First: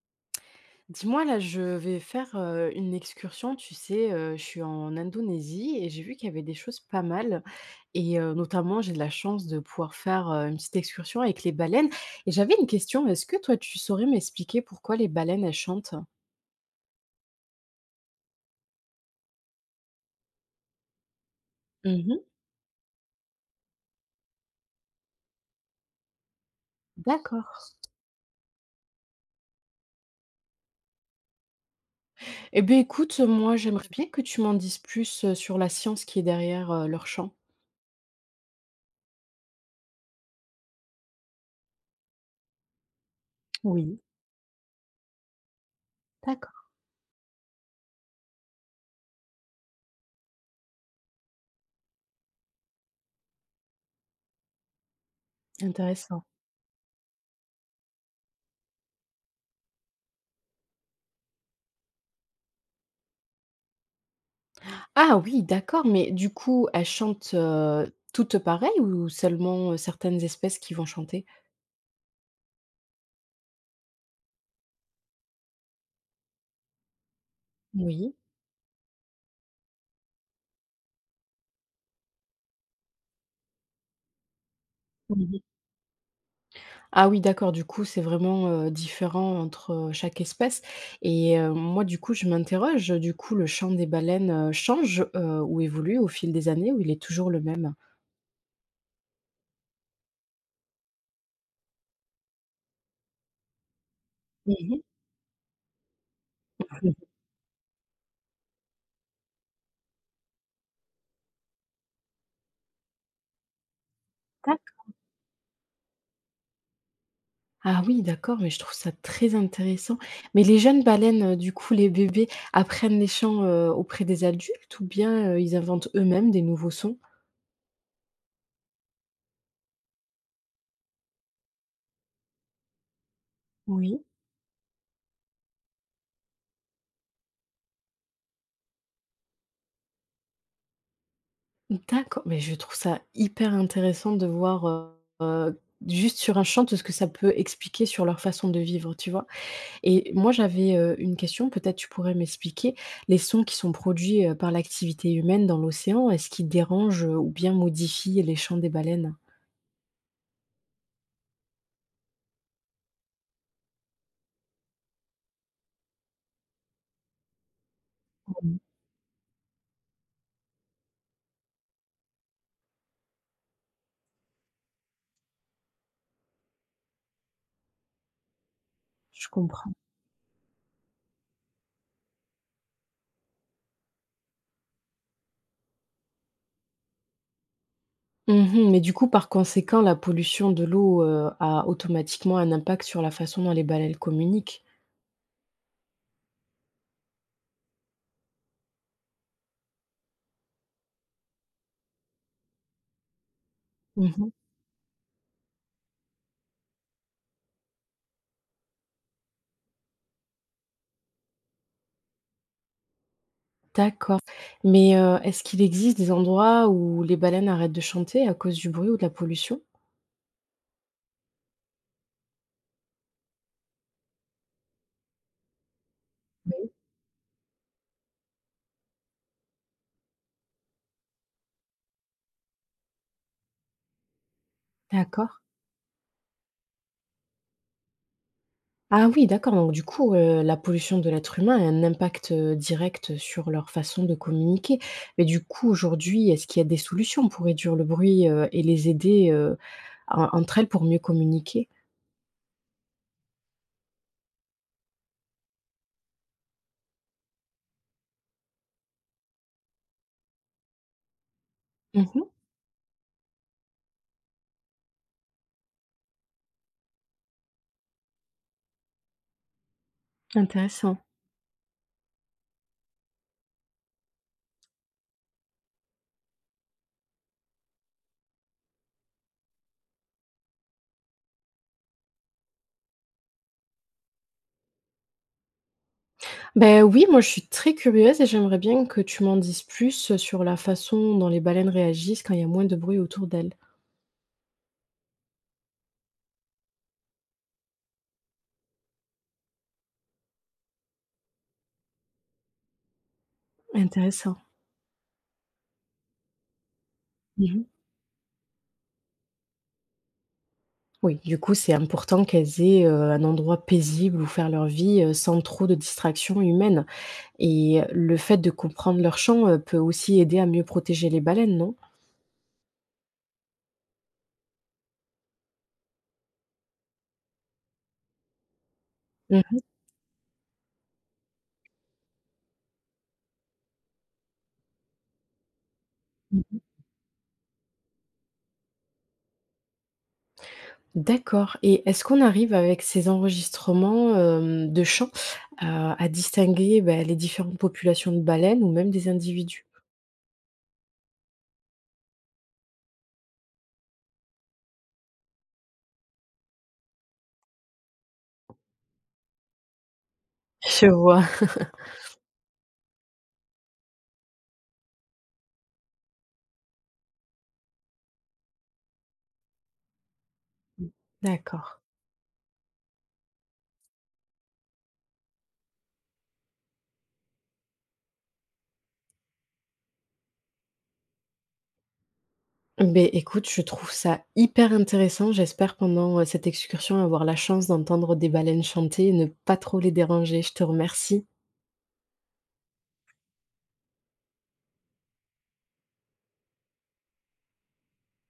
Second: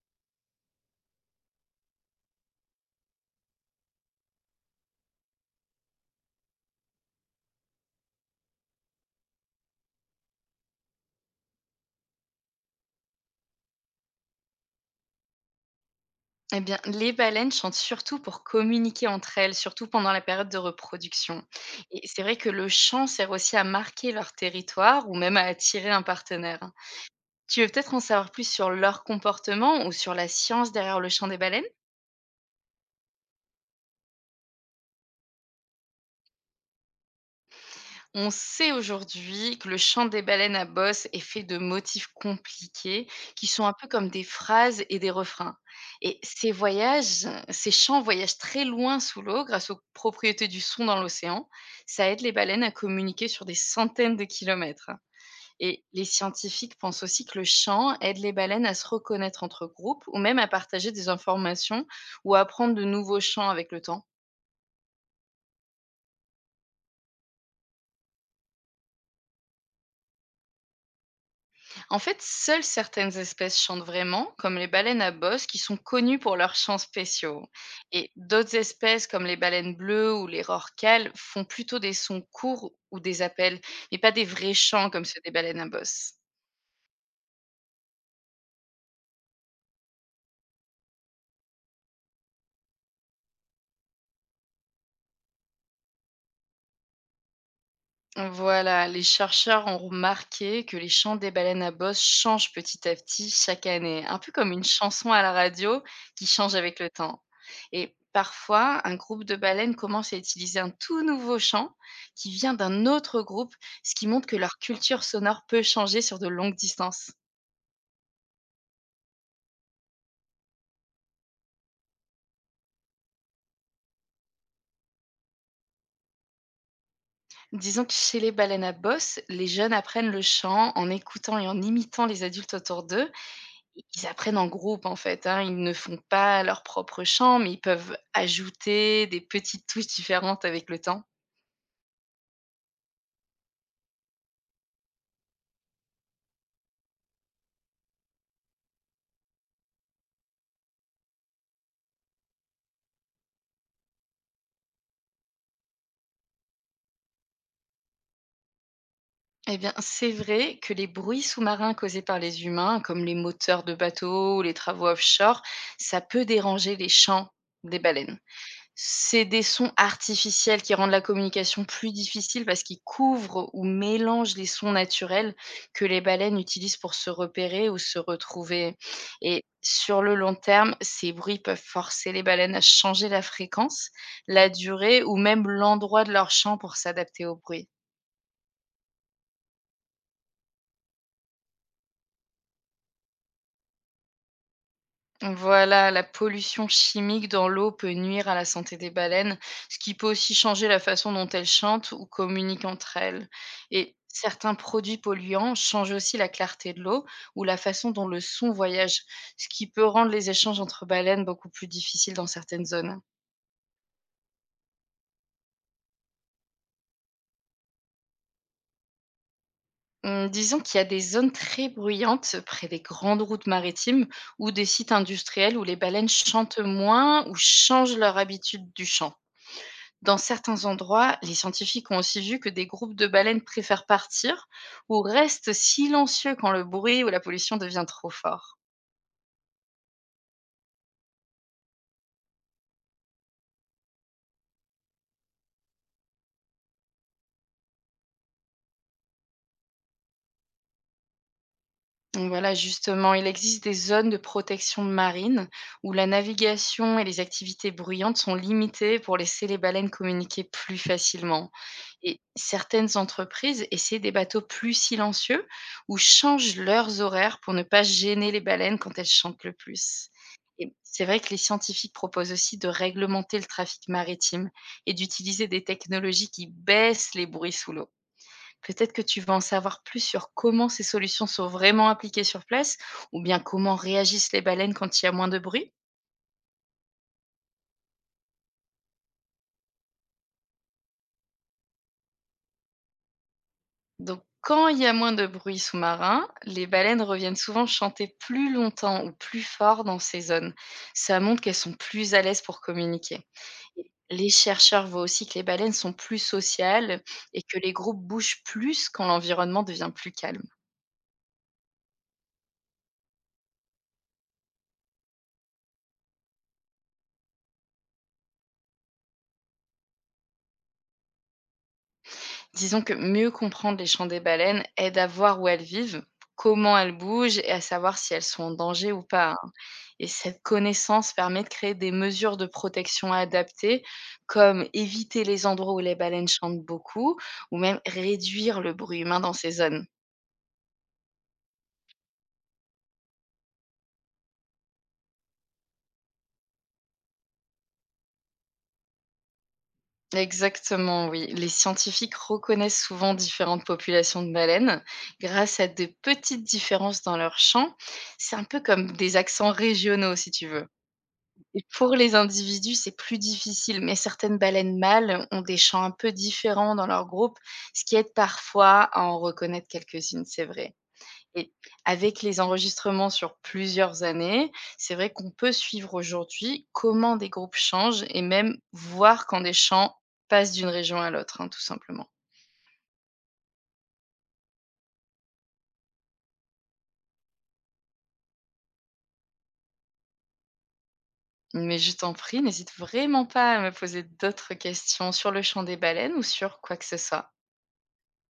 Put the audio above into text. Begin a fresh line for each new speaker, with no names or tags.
Dis-moi, là, je vais faire une excursion, tu sais, je suis en Indonésie et j'ai vu qu'il y avait des choses pas mal. Et notamment, j'ai de la chance de pouvoir faire une petite excursion avec les baleines. Et j'avais une question, est-ce que toi, tu saurais m'expliquer pourquoi les baleines, elles chantent?
Eh bien, les baleines chantent surtout pour communiquer entre elles, surtout pendant la période de reproduction. Et
Mhm,
c'est vrai que le chant sert aussi à marquer leur territoire ou même à attirer un partenaire. Tu
d'accord.
veux peut-être en savoir plus sur leur comportement ou sur la science derrière le chant des baleines?
Eh bien, écoute, moi, j'aimerais bien que tu m'en dises plus sur la science qui est derrière leur chant.
On sait aujourd'hui que le chant des baleines à bosse est fait de motifs compliqués qui sont un peu
Oui,
comme des phrases et des refrains. Et ces
d'accord.
voyages, ces chants voyagent très loin sous l'eau grâce aux propriétés du son dans l'océan. Ça aide les baleines à communiquer sur des centaines de kilomètres. Et les
Intéressant.
scientifiques pensent aussi que le chant aide les baleines à se reconnaître entre groupes ou même à partager des informations ou à apprendre de nouveaux chants avec le temps.
Ah oui, d'accord, mais du coup, elles chantent, toutes pareilles ou seulement, certaines espèces qui vont chanter?
En fait, seules certaines espèces chantent vraiment, comme les baleines à bosse, qui sont connues pour leurs chants spéciaux. Et
Oui.
d'autres espèces, comme les baleines bleues ou les rorquals, font plutôt des sons courts ou des appels, mais pas des vrais chants comme ceux des
Mmh.
baleines à bosse.
Ah oui, d'accord, du coup, c'est vraiment, différent entre, chaque espèce et moi, du coup, je m'interroge, du coup, le chant des baleines, change, ou évolue au fil des années ou il est toujours le même?
Voilà, les chercheurs ont remarqué que les chants des baleines à bosse changent petit à petit chaque année, un peu comme une
Mmh
chanson à la radio qui change avec le
mh.
temps. Et parfois, un groupe de baleines commence à utiliser un tout nouveau chant qui vient d'un autre groupe, ce qui montre que leur culture sonore peut changer sur de longues distances.
Ah oui, d'accord, mais je trouve ça très intéressant. Mais les jeunes baleines, du coup, les bébés apprennent les chants, auprès des adultes ou bien, ils inventent eux-mêmes des nouveaux sons?
Disons que chez les baleines à bosse, les jeunes apprennent le chant en écoutant et en imitant les adultes autour d'eux,
Oui,
ils apprennent en groupe, en fait, hein. Ils ne font pas leur propre chant, mais ils peuvent ajouter des petites touches différentes avec le temps.
d'accord, mais je trouve ça hyper intéressant de voir, heu, juste sur un champ tout ce que ça peut expliquer sur leur façon de vivre, tu vois? Et moi j'avais, une question, peut-être tu pourrais m'expliquer. Les sons qui sont produits, par l'activité humaine dans l'océan, est-ce qu'ils dérangent, ou bien modifient les chants des baleines?
Eh bien, c'est vrai que les bruits sous-marins causés par les humains, comme les moteurs de bateaux ou les travaux offshore, ça peut déranger les chants des baleines.
Mmh,
C'est des sons artificiels qui rendent la communication plus difficile parce qu'ils couvrent ou mélangent les sons naturels que les baleines utilisent pour se repérer ou se retrouver.
je
Et
comprends.
sur le long terme, ces bruits peuvent forcer les baleines à changer la fréquence, la durée ou même l'endroit de leur chant pour s'adapter au bruit.
Mmh, mais du coup, par conséquent, la pollution de l'eau, a automatiquement un impact sur la façon dont les baleines communiquent?
Voilà, la pollution chimique dans l'eau peut nuire à la santé des baleines, ce qui peut aussi changer la façon dont elles chantent ou communiquent entre elles. Et
Mmh.
certains produits polluants changent aussi la clarté de l'eau ou la façon dont le son voyage, ce qui peut rendre les échanges entre baleines beaucoup plus difficiles dans certaines zones.
D'accord. Mais, est-ce qu'il existe des endroits où les baleines arrêtent de chanter à cause du bruit ou de la pollution?
Disons qu'il y a des zones très bruyantes près des grandes routes maritimes ou des sites industriels où les baleines chantent
Oui.
moins ou changent leur habitude du chant. Dans certains endroits, les scientifiques ont aussi vu que des groupes de baleines préfèrent partir ou
D'accord.
restent silencieux quand le bruit ou la pollution devient trop fort.
Ah oui, d'accord, donc du coup, la pollution de l'être humain a un impact, direct sur leur façon de communiquer. Mais du coup, aujourd'hui, est-ce qu'il y a des solutions pour réduire le bruit, et les aider, en entre elles pour mieux communiquer?
Donc voilà, justement, il existe des zones de protection marine où la navigation et les activités bruyantes sont limitées pour laisser les baleines communiquer plus facilement. Et
Mmh,
certaines entreprises essaient des bateaux plus silencieux ou changent leurs horaires pour ne pas gêner les baleines quand elles chantent le plus. Et
intéressant.
c'est vrai que les scientifiques proposent aussi de réglementer le trafic maritime et d'utiliser des technologies qui baissent les bruits sous l'eau. Peut-être que tu veux en savoir plus sur comment ces solutions sont vraiment appliquées sur place ou bien comment réagissent les baleines quand il y a moins de bruit.
Ben oui, moi je suis très curieuse et j'aimerais bien que tu m'en dises plus, sur la façon dont les baleines réagissent quand il y a moins de bruit autour d'elles.
Donc, quand il y a moins de bruit sous-marin, les baleines reviennent souvent chanter plus longtemps ou plus fort dans ces zones. Ça montre qu'elles sont plus à l'aise pour communiquer. Et les
Intéressant.
chercheurs voient aussi que les baleines sont plus sociales et que
Mmh.
les groupes bougent plus quand l'environnement devient plus calme.
Oui, du coup, c'est important qu'elles aient, un endroit paisible où faire leur vie, sans trop de distractions humaines et le fait de comprendre leur champ, peut aussi aider à mieux protéger les baleines, non?
Disons que mieux comprendre les chants des baleines aide à voir où elles vivent, comment elles bougent et à savoir si elles sont en danger ou pas, hein.
Mmh.
Et cette connaissance permet de créer des mesures de protection adaptées, comme éviter les endroits où les baleines
Mmh.
chantent beaucoup, ou même réduire le bruit humain dans ces zones.
D'accord, et est-ce qu'on arrive avec ces enregistrements, de chants, à distinguer, bah, les différentes populations de baleines ou même des individus?
Exactement, oui. Les scientifiques reconnaissent souvent différentes populations de baleines grâce à de petites différences dans leur chant. C'est un peu comme des accents régionaux, si tu veux.
Je vois.
Et pour les individus, c'est plus difficile, mais certaines baleines mâles ont des chants un peu différents dans leur groupe, ce qui aide parfois à en reconnaître quelques-unes, c'est vrai. Et
D'accord.
avec les enregistrements sur plusieurs années, c'est vrai qu'on peut suivre aujourd'hui comment des groupes changent et même voir quand des chants passent d'une région à l'autre, hein, tout simplement.
Ben écoute, je trouve ça hyper intéressant. J'espère pendant, cette excursion avoir la chance d'entendre des baleines chanter et ne pas trop les déranger. Je te remercie.
Mais je t'en prie, n'hésite vraiment pas à me poser d'autres questions sur le chant des baleines ou sur quoi que ce soit.